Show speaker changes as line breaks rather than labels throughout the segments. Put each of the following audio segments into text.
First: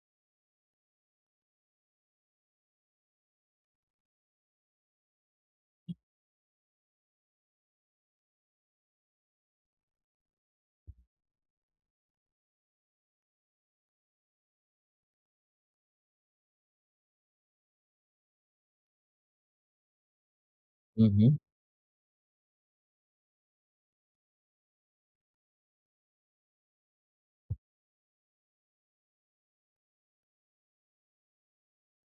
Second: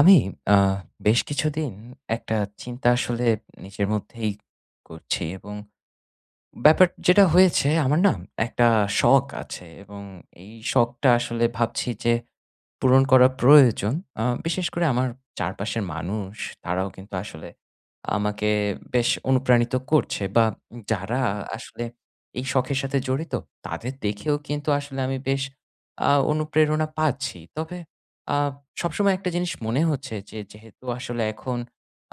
আমি আহ, বেশ কিছুদিন একটা চিন্তা আসলে নিজের মধ্যেই করছি এবং ব্যাপার যেটা হয়েছে আমার না একটা শখ আছে এবং এই শখটা আসলে ভাবছি যে পূরণ করা প্রয়োজন। বিশেষ করে আমার চারপাশের মানুষ তারাও কিন্তু আসলে আমাকে বেশ অনুপ্রাণিত করছে বা
হু,
যারা
হু,
আসলে এই শখের সাথে জড়িত তাদের দেখেও কিন্তু আসলে আমি বেশ অনুপ্রেরণা পাচ্ছি। তবে আ সবসময় একটা জিনিস মনে হচ্ছে যে যেহেতু আসলে এখন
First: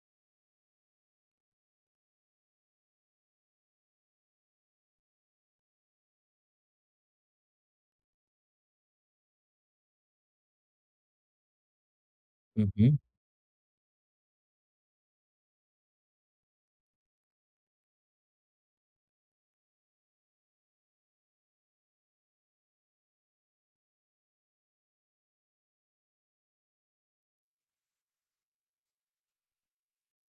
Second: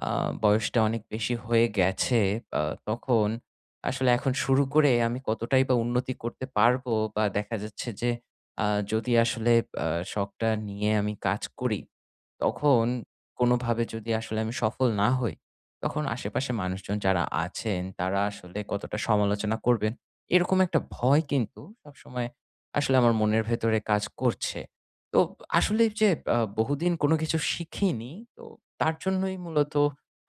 আ বয়সটা অনেক বেশি হয়ে গেছে, আ তখন আসলে এখন শুরু করে আমি কতটাই বা উন্নতি করতে পারবো বা দেখা যাচ্ছে যে আ যদি আসলে আ শখটা নিয়ে আমি কাজ করি,
হু,
তখন
হু।
কোনোভাবে যদি আসলে আমি সফল না হই, তখন আশেপাশে মানুষজন যারা আছেন তারা আসলে কতটা সমালোচনা করবেন, এরকম একটা ভয় কিন্তু সবসময় আসলে আমার মনের ভেতরে কাজ করছে। তো আসলে যে বহুদিন কোনো কিছু শিখিনি, তো তার জন্যই মূলত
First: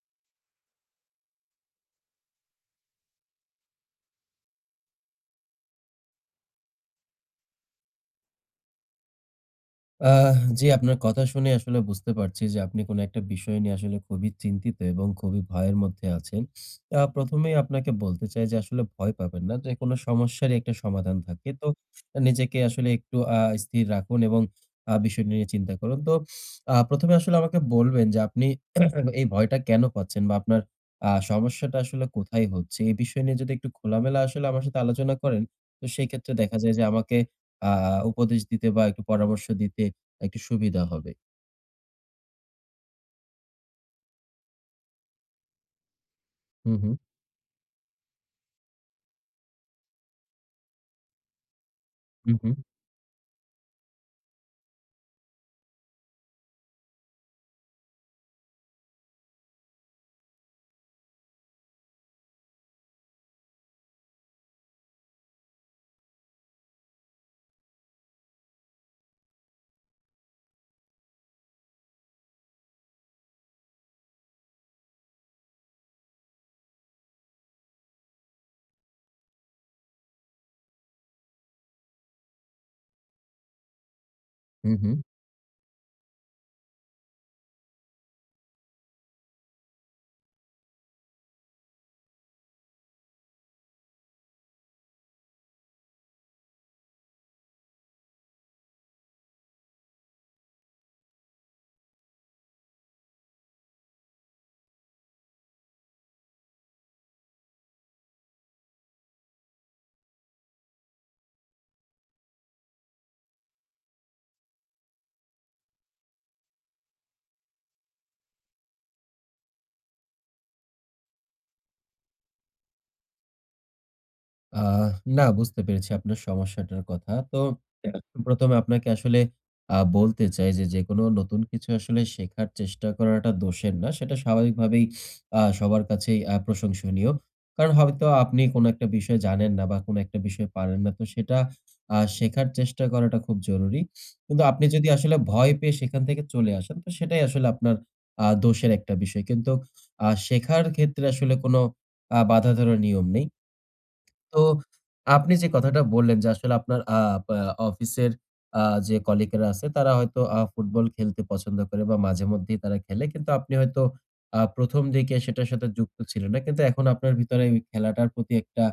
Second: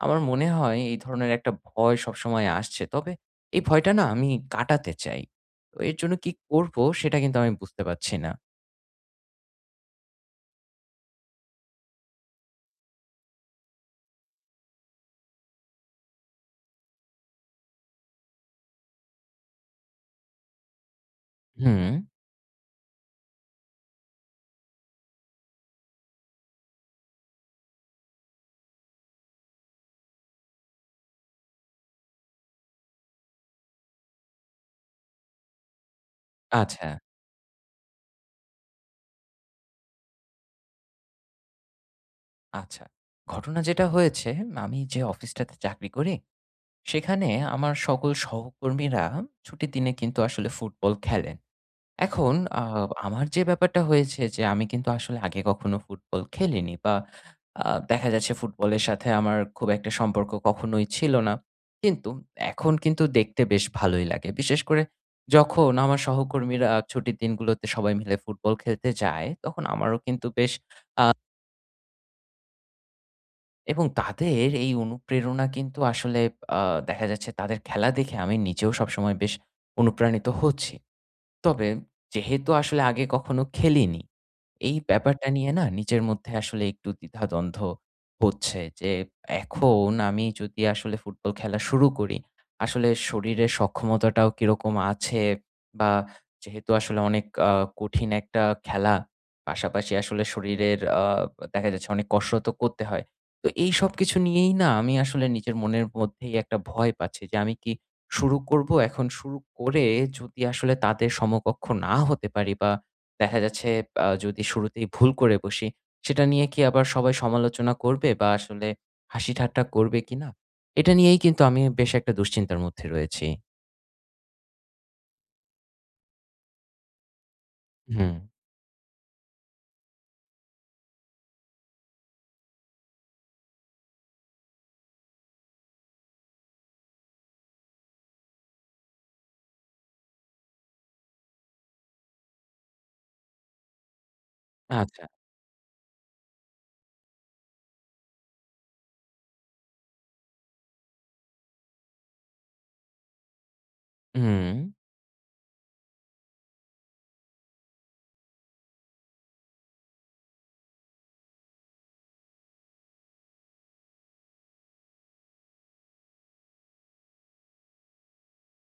আমার মনে হয় এই ধরনের একটা ভয় সবসময় আসছে। তবে এই ভয়টা না আমি কাটাতে চাই। তো এর জন্য কি করব সেটা কিন্তু আমি বুঝতে পারছি না।
জি, আপনার কথা শুনে আসলে বুঝতে পারছি যে আপনি কোনো একটা বিষয় নিয়ে আসলে খুবই চিন্তিত এবং খুবই ভয়ের মধ্যে আছেন। প্রথমেই আপনাকে বলতে চাই যে আসলে ভয় পাবেন না। যেকোনো সমস্যারই একটা সমাধান থাকে। তো
হুম,
নিজেকে আসলে একটু স্থির রাখুন এবং বিষয়টি নিয়ে চিন্তা করুন। তো প্রথম এ আসলে আমাকে বলবেন যে আপনি এই ভয়টা কেন পাচ্ছেন বা আপনার সমস্যাটা আসলে কোথায় হচ্ছে? এই বিষয় নিয়ে যদি একটু খোলামেলা আসলে আমার সাথে আলোচনা করেন, তো সেক্ষেত্রে দেখা যায় যে
আচ্ছা,
আমাকে আ উপদেশ দিতে বা একটু পরামর্শ দিতে একটু সুবিধা হবে।
আচ্ছা। ঘটনা যেটা হয়েছে আমি যে অফিসটাতে চাকরি করি,
হু, হু,
সেখানে আমার সকল সহকর্মীরা ছুটির দিনে কিন্তু আসলে ফুটবল খেলেন।
হু,
এখন
হু,
আ আমার যে ব্যাপারটা হয়েছে যে আমি কিন্তু আসলে আগে কখনো ফুটবল খেলিনি বা আ দেখা যাচ্ছে ফুটবলের সাথে আমার খুব একটা সম্পর্ক কখনোই ছিল না। কিন্তু এখন কিন্তু দেখতে বেশ ভালোই লাগে। বিশেষ করে যখন আমার সহকর্মীরা ছুটির দিনগুলোতে সবাই মিলে ফুটবল খেলতে যায়, তখন আমারও কিন্তু বেশ এবং তাদের এই অনুপ্রেরণা কিন্তু আসলে আ দেখা যাচ্ছে তাদের খেলা দেখে আমি নিজেও সবসময় বেশ অনুপ্রাণিত হচ্ছি। তবে যেহেতু আসলে আগে কখনো খেলিনি,
হু,
এই
হু।
ব্যাপারটা নিয়ে না নিজের মধ্যে আসলে একটু দ্বিধাদ্বন্দ্ব হচ্ছে যে, এখন আমি যদি আসলে ফুটবল খেলা শুরু করি, আসলে শরীরের সক্ষমতাটাও কিরকম আছে বা যেহেতু আসলে অনেক কঠিন একটা খেলা, পাশাপাশি আসলে শরীরের দেখা যাচ্ছে অনেক কসরতও করতে হয়। তো এইসব কিছু নিয়েই না আমি আসলে নিজের মনের মধ্যেই একটা ভয় পাচ্ছি যে, আমি কি শুরু করব। এখন শুরু করে যদি আসলে তাদের সমকক্ষ না হতে পারি বা দেখা যাচ্ছে যদি শুরুতেই ভুল করে বসি, সেটা নিয়ে কি আবার সবাই সমালোচনা করবে বা আসলে হাসি-ঠাট্টা করবে কিনা? এটা নিয়েই কিন্তু আমি বেশ একটা দুশ্চিন্তার মধ্যে রয়েছি।
আহ না, বুঝতে পেরেছি আপনার সমস্যাটার কথা। তো
হুম।
প্রথম এ আপনাকে আসলে বলতে চাই যে, যেকোনো নতুন কিছু আসলে শেখার চেষ্টা করাটা দোষের না। সেটা স্বাভাবিকভাবেই সবার কাছেই প্রশংসনীয়। কারণ হয়তো আপনি কোনো একটা বিষয় জানেন না বা কোনো একটা বিষয় পারেন না। তো সেটা শেখার চেষ্টা করাটা খুব জরুরি। কিন্তু আপনি যদি
আচ্ছা।
আসলে ভয় পেয়ে সেখান থেকে চলে আসেন, তো সেটাই আসলে আপনার দোষের একটা বিষয়। কিন্তু শেখার ক্ষেত্রে আসলে কোনো বাঁধা ধরা নিয়ম নেই। তো
হুম,
আপনি যে কথাটা বললেন যে আসলে আপনার বা অফিসের আ যে কলিগরা আছে, তারা হয়তো ফুটবল খেলতে পছন্দ করে বা মাঝেমধ্যেই তারা খেলে। কিন্তু আপনি হয়তো প্রথম দিকে সেটার সাথে যুক্ত ছিলেন না। কিন্তু এখন আপনার ভিতরে ওই খেলাটার প্রতি একটা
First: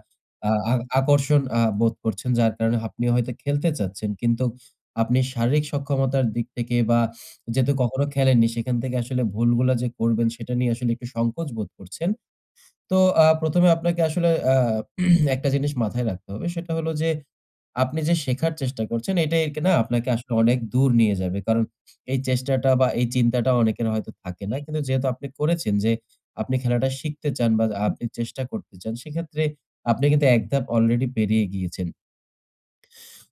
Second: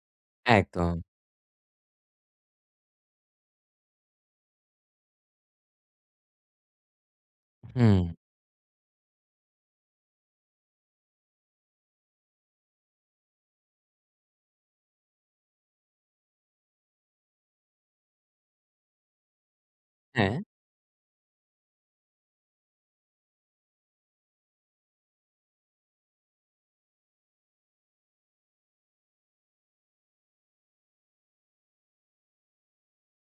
আ আ
একদম।
আকর্ষণ বোধ করছেন। যার কারণে আপনি হয়তো খেলতে চাচ্ছেন। কিন্তু আপনি শারীরিক সক্ষমতার দিক থেকে বা যেহেতু
হুম,
কখনো খেলেননি, সেখান থেকে আসলে ভুলগুলা যে করবেন সেটা নিয়ে আসলে একটু সংকোচ বোধ করছেন। তো ১ম এ আপনাকে আসলে একটা জিনিস মাথায় রাখতে হবে। সেটা হলো যে, আপনি যে শেখার চেষ্টা করছেন এটাই কি না আপনাকে আসলে
হ্যাঁ,
অনেক দূর নিয়ে যাবে। কারণ এই চেষ্টাটা বা এই চিন্তাটা অনেকের হয়তো থাকে না। কিন্তু যেহেতু আপনি করেছেন যে, আপনি খেলাটা শিখতে চান বা আপনি চেষ্টা করতে চান, সেক্ষেত্রে আপনি কিন্তু এক ধাপ অলরেডি পেরিয়ে গিয়েছেন।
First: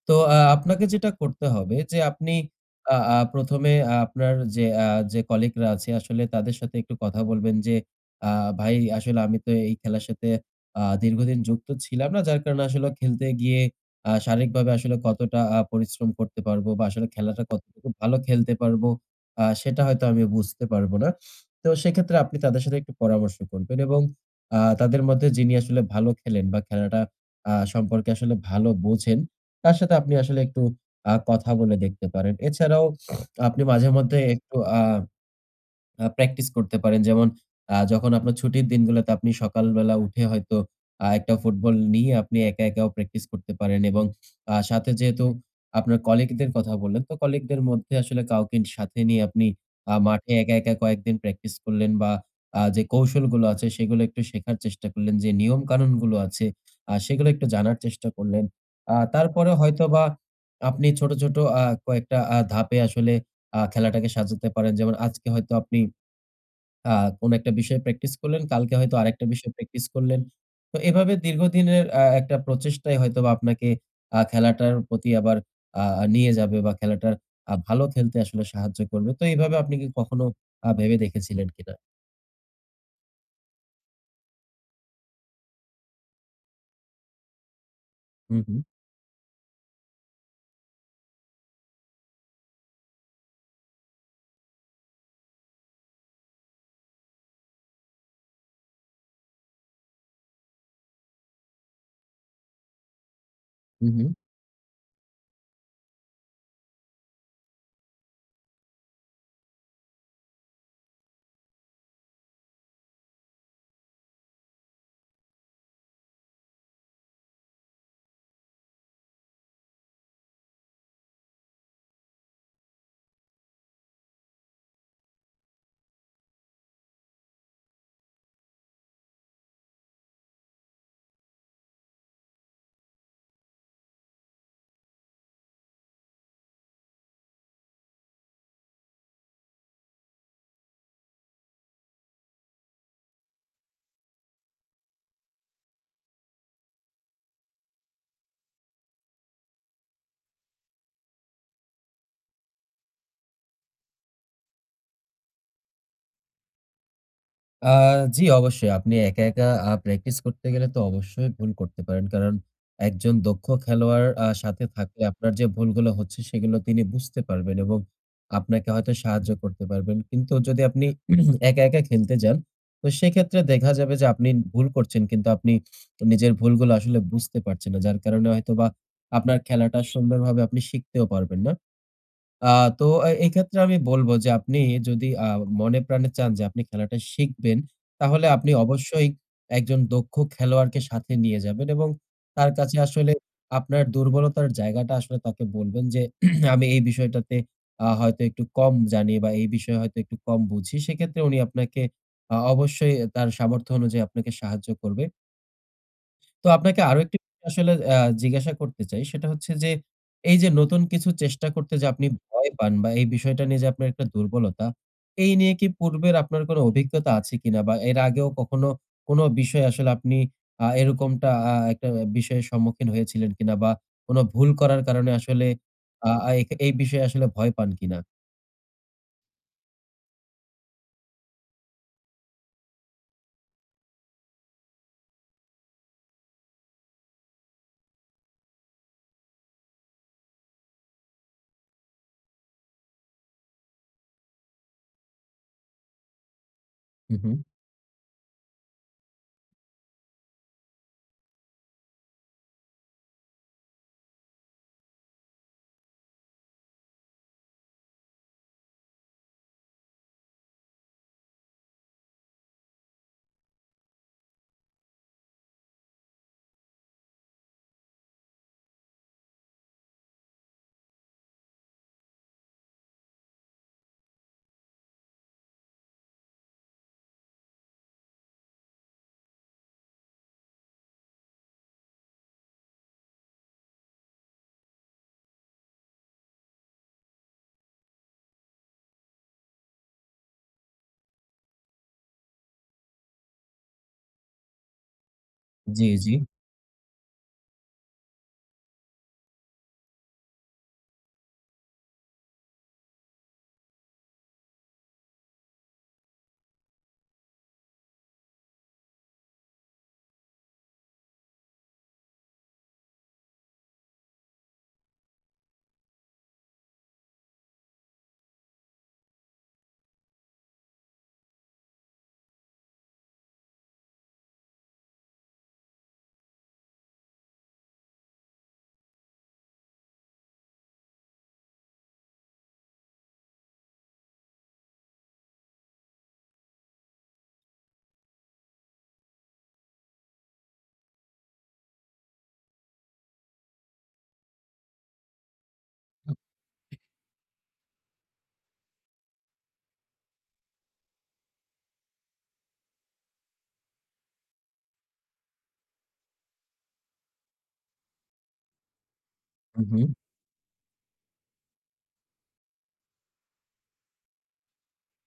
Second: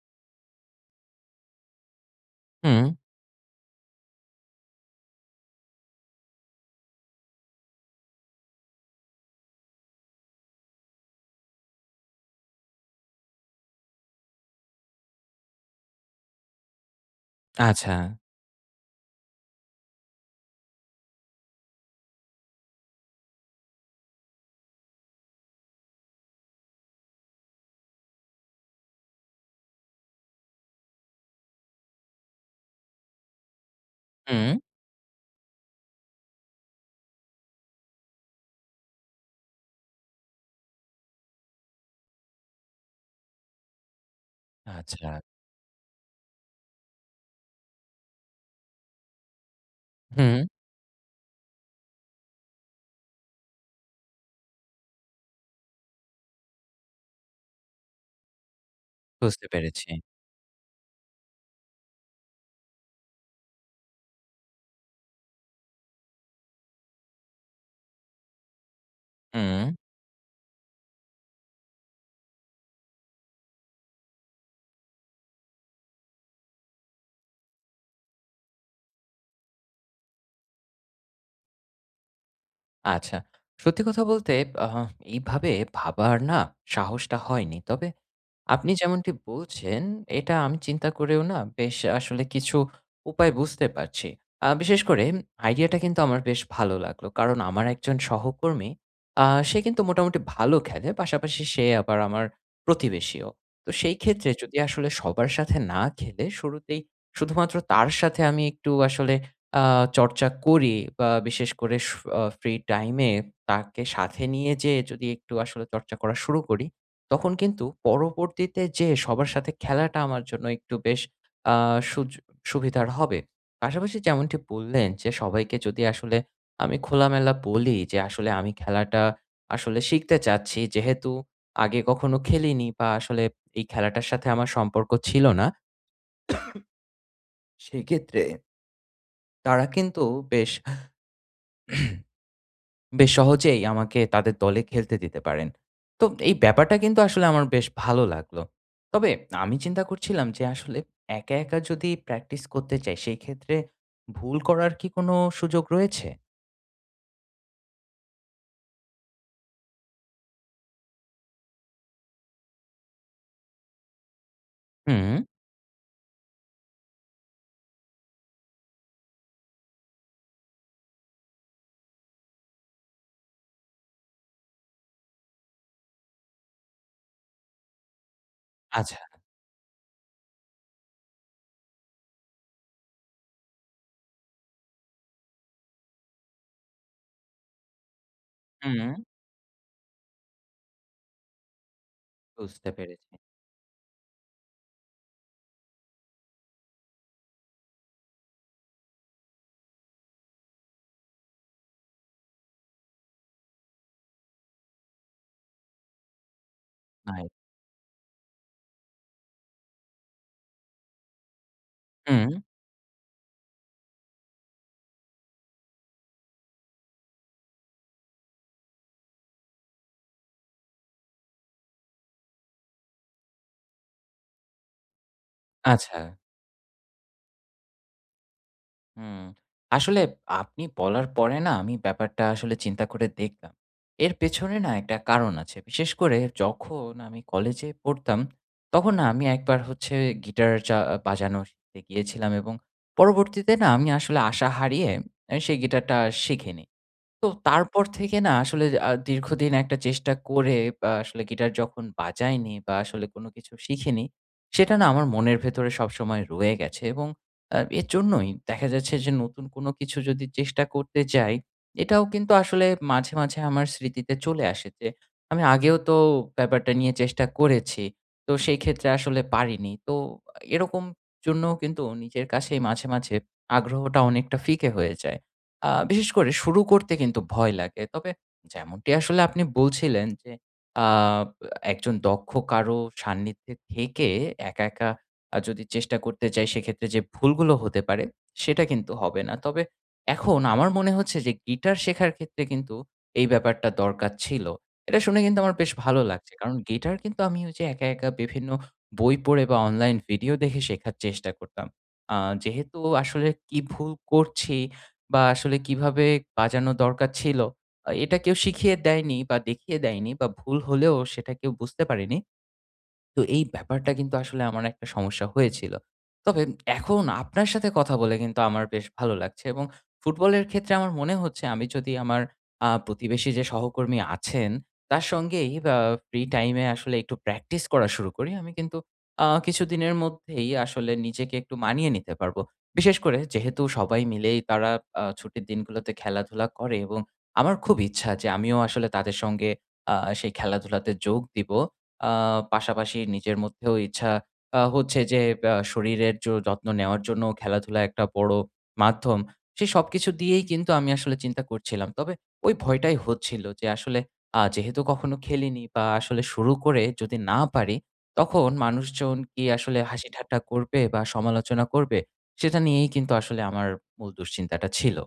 তো আপনাকে যেটা করতে হবে যে আপনি
হুম,
আ আ প্রথম এ আপনার যে যে কলিগরা আছে আসলে তাদের সাথে একটু কথা বলবেন যে, "আ ভাই, আসলে আমি তো এই খেলার সাথে দীর্ঘদিন যুক্ত ছিলাম না। যার কারণে আসলে খেলতে গিয়ে শারীরিকভাবে আসলে কতটা পরিশ্রম করতে পারবো বা আসলে খেলাটা কতটুকু
আচ্ছা,
ভালো খেলতে পারবো, সেটা হয়তো আমি বুঝতে পারবো না।" তো সেক্ষেত্রে আপনি তাদের সাথে একটু পরামর্শ করবেন এবং তাদের মধ্যে যিনি আসলে ভালো খেলেন বা খেলাটা সম্পর্কে আসলে ভালো বোঝেন, তার সাথে আপনি আসলে একটু কথা বলে দেখতে পারেন। এছাড়াও আপনি মাঝে মধ্যে
হুম,
একটু আ আ প্র্যাকটিস করতে পারেন। যেমন যখন আপনার ছুটির দিনগুলোতে আপনি সকালবেলা উঠে হয়তো একটা ফুটবল নিয়ে আপনি একা, একাও প্র্যাকটিস করতে পারেন এবং সাথে
আচ্ছা,
যেহেতু আপনার কলিগদের কথা বললেন, তো কলিগদের মধ্যে আসলে কাউকে সাথে নিয়ে আপনি মাঠে
হুম,
একা, একা কয়েকদিন প্র্যাকটিস করলেন বা যে কৌশলগুলো আছে সেগুলো একটু শেখার চেষ্টা করলেন। যে নিয়ম-কানুনগুলো আছে সেগুলো একটু জানার চেষ্টা করলেন।
বুঝতে
তারপরে
পেরেছি।
হয়তোবা আপনি ছোট, ছোট কয়েকটা ধাপে আসলে খেলাটাকে সাজাতে পারেন। যেমন আজকে হয়তো আপনি আ কোনো একটা বিষয়ে প্র্যাকটিস করলেন, কালকে হয়তো আরেকটা বিষয়ে
হুম,
প্র্যাকটিস করলেন। তো এভাবে দীর্ঘদিনের একটা প্রচেষ্টাই হয়তোবা আপনাকে খেলাটার প্রতি আবার আ নিয়ে যাবে বা খেলাটার ভালো খেলতে আসলে সাহায্য করবে। তো এইভাবে আপনি কি কখনো ভেবে দেখেছিলেন কিনা?
আচ্ছা। সত্যি কথা বলতে আহ এইভাবে ভাবার না সাহসটা হয়নি। তবে
হু, হু।
আপনি যেমনটি বলছেন, এটা আমি চিন্তা করেও না বেশ আসলে কিছু উপায় বুঝতে পারছি। বিশেষ করে আইডিয়াটা কিন্তু আমার বেশ ভালো লাগলো। কারণ আমার একজন সহকর্মী, সে কিন্তু মোটামুটি ভালো খেলে। পাশাপাশি সে আবার আমার প্রতিবেশীও। তো
হু,
সেই
হু।
ক্ষেত্রে যদি আসলে সবার সাথে না খেলে শুরুতেই শুধুমাত্র তার সাথে আমি একটু আসলে আ চর্চা করি বা বিশেষ করে স আ ফ্রি টাইমে তাকে সাথে নিয়ে যেয়ে যদি একটু আসলে চর্চা করা শুরু করি, তখন কিন্তু পরবর্তীতে যেয়ে সবার সাথে খেলাটা আমার জন্য একটু বেশ আ সুজ সুবিধার হবে। পাশাপাশি যেমনটি বললেন যে, সবাইকে যদি আসলে আমি খোলামেলা বলি যে, আসলে আমি খেলাটা আসলে শিখতে চাচ্ছি। যেহেতু আগে কখনো খেলিনি বা আসলে এই খেলাটার সাথে আমার সম্পর্ক ছিল না। সেক্ষেত্রে তারা কিন্তু বেশ বেশ সহজেই আমাকে তাদের দলে খেলতে দিতে পারেন। তো এই ব্যাপারটা কিন্তু আসলে আমার বেশ ভালো লাগলো। তবে আমি চিন্তা করছিলাম যে আসলে একা, একা যদি প্র্যাকটিস করতে চাই সেই ক্ষেত্রে ভুল করার কি কোনো সুযোগ রয়েছে?
আ জি, অবশ্যই। আপনি একা, একা প্র্যাকটিস করতে গেলে তো অবশ্যই ভুল করতে পারেন। কারণ একজন দক্ষ খেলোয়াড় সাথে থাকলে
হুম,
আপনার যে ভুলগুলো হচ্ছে সেগুলো তিনি বুঝতে পারবেন এবং আপনাকে হয়তো সাহায্য করতে পারবেন। কিন্তু যদি আপনি একা, একা খেলতে যান, তো সেক্ষেত্রে দেখা যাবে যে আপনি ভুল করছেন, কিন্তু আপনি নিজের ভুলগুলো আসলে বুঝতে পারছেন না। যার কারণে হয়তোবা
আচ্ছা।
আপনার খেলাটা সুন্দরভাবে আপনি শিখতেও পারবেন না। আ তো এই ক্ষেত্রে আমি বলব যে আপনি যদি মনে প্রাণে চান যে আপনি খেলাটা শিখবেন, তাহলে আপনি
হুম,
অবশ্যই একজন দক্ষ খেলোয়াড়কে সাথে নিয়ে যাবেন এবং তার
বুঝতে
কাছে
পেরেছি।
আসলে আপনার দুর্বলতার জায়গাটা আসলে তাকে বলবেন যে, "আমি এই বিষয়টাতে হয়তো একটু কম জানি বা এই বিষয়ে হয়তো একটু কম বুঝি।" সেক্ষেত্রে উনি আপনাকে অবশ্যই তার সামর্থ্য অনুযায়ী আপনাকে সাহায্য করবে। তো আপনাকে আরো একটি
নাইস।
বিষয় আসলে জিজ্ঞাসা করতে চাই। সেটা হচ্ছে যে, এই যে নতুন কিছু চেষ্টা করতে যে আপনি
হুম,
ভয় পান বা এই বিষয়টা নিয়ে যে আপনার একটা দুর্বলতা, এই নিয়ে কি পূর্বের আপনার কোনো অভিজ্ঞতা আছে কিনা? বা এর আগেও কখনো কোনো বিষয়ে আসলে আপনি এরকমটা একটা বিষয়ের সম্মুখীন হয়েছিলেন কিনা? বা কোনো ভুল করার কারণে আসলে
আচ্ছা।
আ আ এই এই বিষয়ে আসলে ভয় পান কিনা?
হুম। আসলে আপনি বলার পরে না আমি ব্যাপারটা আসলে চিন্তা করে দেখলাম। এর পেছনে না একটা কারণ আছে। বিশেষ করে যখন আমি কলেজে পড়তাম, তখন না আমি একবার হচ্ছে গিটার বাজানো শিখতে গিয়েছিলাম এবং পরবর্তীতে না আমি আসলে আশা হারিয়ে সেই গিটারটা শিখিনি।
হু,
তো
হু।
তারপর থেকে না আসলে দীর্ঘদিন একটা চেষ্টা করে আসলে গিটার যখন বাজাইনি বা আসলে কোনো কিছু শিখিনি, সেটা না আমার মনের ভেতরে সবসময় রয়ে গেছে এবং এর জন্যই দেখা যাচ্ছে যে নতুন কোনো কিছু যদি চেষ্টা করতে যাই, এটাও কিন্তু আসলে মাঝে, মাঝে আমার স্মৃতিতে চলে আসে যে আমি আগেও তো ব্যাপারটা নিয়ে চেষ্টা করেছি। তো সেই ক্ষেত্রে আসলে পারিনি। তো এরকম জন্য কিন্তু নিজের কাছেই মাঝে, মাঝে আগ্রহটা অনেকটা ফিকে হয়ে যায়। বিশেষ করে শুরু করতে কিন্তু ভয় লাগে। তবে যেমনটি আসলে আপনি বলছিলেন যে, আ একজন দক্ষ কারো সান্নিধ্যে থেকে একা, একা যদি চেষ্টা করতে চাই সেক্ষেত্রে যে ভুলগুলো হতে পারে সেটা কিন্তু হবে না। তবে এখন আমার মনে হচ্ছে যে গিটার শেখার ক্ষেত্রে কিন্তু এই ব্যাপারটা দরকার ছিল। এটা শুনে কিন্তু আমার বেশ
জি,
ভালো
জি।
লাগছে। কারণ গিটার কিন্তু আমি ওই যে একা, একা বিভিন্ন বই পড়ে বা অনলাইন ভিডিও দেখে শেখার চেষ্টা করতাম। আ যেহেতু আসলে কি ভুল করছি বা আসলে কিভাবে বাজানো দরকার ছিল। এটা কেউ শিখিয়ে দেয়নি বা দেখিয়ে দেয়নি বা ভুল হলেও সেটা কেউ বুঝতে পারেনি। তো এই ব্যাপারটা কিন্তু আসলে আমার একটা সমস্যা হয়েছিল। তবে এখন আপনার সাথে কথা বলে কিন্তু আমার বেশ ভালো লাগছে এবং ফুটবলের ক্ষেত্রে আমার মনে হচ্ছে আমি যদি আমার প্রতিবেশী যে সহকর্মী আছেন তার সঙ্গেই বা ফ্রি টাইমে আসলে একটু প্র্যাকটিস করা শুরু করি, আমি কিন্তু কিছুদিনের মধ্যেই আসলে নিজেকে একটু মানিয়ে নিতে পারবো। বিশেষ করে যেহেতু সবাই মিলেই তারা ছুটির দিনগুলোতে খেলাধুলা করে এবং আমার খুব ইচ্ছা যে আমিও আসলে তাদের সঙ্গে আ সেই খেলাধুলাতে যোগ দিব। আ পাশাপাশি নিজের মধ্যেও ইচ্ছা হচ্ছে যে শরীরের যত্ন নেওয়ার জন্য খেলাধুলা একটা বড় মাধ্যম। সে সবকিছু দিয়েই কিন্তু আমি আসলে চিন্তা করছিলাম। তবে ওই ভয়টাই হচ্ছিল যে আসলে যেহেতু কখনো খেলিনি বা আসলে শুরু করে যদি না পারি, তখন মানুষজন কি
হু,
আসলে
হু।
হাসি ঠাট্টা করবে বা সমালোচনা করবে? সেটা নিয়েই কিন্তু আসলে আমার মূল দুশ্চিন্তাটা ছিল।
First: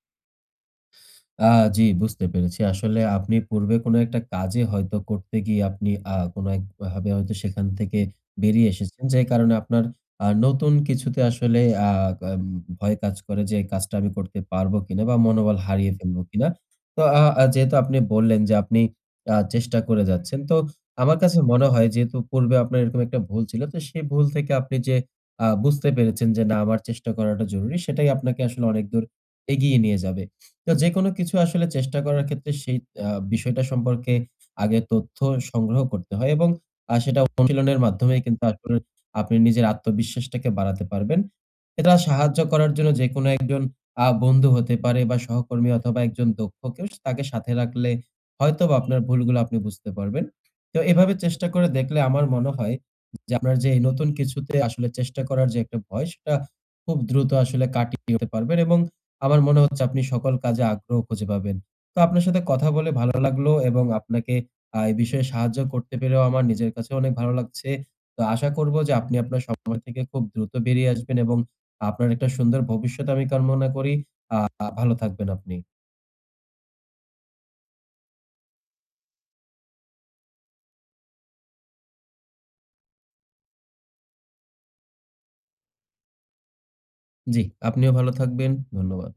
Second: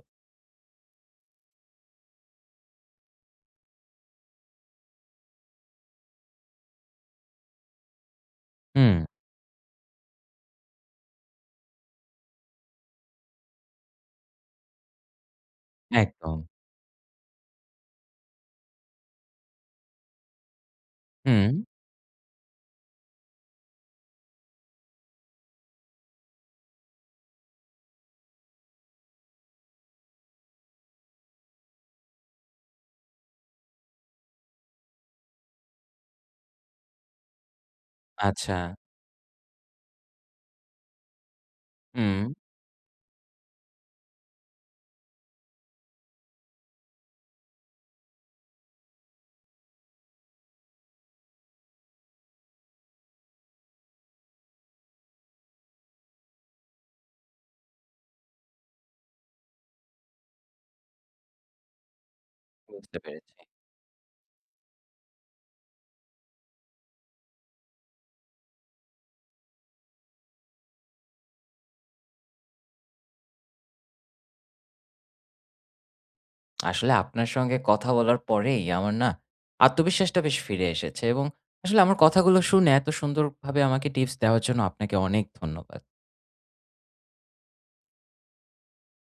আ জি, বুঝতে পেরেছি। আসলে আপনি পূর্বে কোনো একটা কাজে হয়তো করতে গিয়ে আপনি কোনো একভাবে হয়তো সেখান থেকে বেরিয়ে
হুম,
এসেছেন। যে কারণে আপনার নতুন কিছুতে আসলে আ আম ভয় কাজ করে যে এই কাজটা আমি করতে পারবো কিনা বা মনোবল হারিয়ে ফেলবো
একদম।
কিনা। তো আ আ যেহেতু আপনি বললেন যে আপনি চেষ্টা করে যাচ্ছেন। তো আমার কাছে
হুম,
মনে হয় যেহেতু পূর্বে আপনার এরকম একটা ভুল ছিল, তো সেই ভুল থেকে আপনি যে বুঝতে পেরেছেন যে না, আমার চেষ্টা করাটা জরুরি, সেটাই আপনাকে আসলে অনেক দূর এগিয়ে নিয়ে যাবে। তো যেকোনো কিছু আসলে চেষ্টা করার ক্ষেত্রে সেই আ বিষয়টা সম্পর্কে আগে তথ্য সংগ্রহ করতে হয় এবং সেটা অনুশীলনের মাধ্যমেই কিন্তু
আচ্ছা।
আসলে আপনি নিজের আত্মবিশ্বাসটাকে বাড়াতে পারবেন। এটা
হুম,
সাহায্য করার জন্য যেকোনো একজন বন্ধু হতে পারে বা সহকর্মী অথবা একজন দক্ষ কেউ, তাকে সাথে রাখলে হয়তোবা আপনার ভুলগুলো আপনি বুঝতে পারবেন। তো এভাবে চেষ্টা করে দেখলে আমার মনে হয় যে আপনার যে এই নতুন কিছুতে আসলে চেষ্টা করার যে একটা ভয়, সেটা খুব দ্রুত আসলে কাটিয়ে উঠতে পারবেন এবং আমার মনে হচ্ছে আপনি সকল কাজে আগ্রহ খুঁজে পাবেন। তো আপনার সাথে কথা বলে
বুঝতে
ভালো
পেরেছি।
লাগলো এবং আপনাকে এই বিষয়ে সাহায্য করতে পেরেও আমার নিজের কাছেও অনেক ভালো লাগছে। তো আশা করব যে আপনি আপনার সমস্যা থেকে খুব দ্রুত বেরিয়ে আসবেন এবং আপনার একটা সুন্দর ভবিষ্যৎ আমি কামনা করি। ভালো থাকবেন আপনি।
আসলে আপনার সঙ্গে কথা বলার পরেই আমার না আত্মবিশ্বাসটা বেশ ফিরে এসেছে এবং আসলে আমার কথাগুলো শুনে এত সুন্দরভাবে আমাকে টিপস দেওয়ার জন্য আপনাকে অনেক ধন্যবাদ।
জি, আপনিও ভালো থাকবেন। ধন্যবাদ।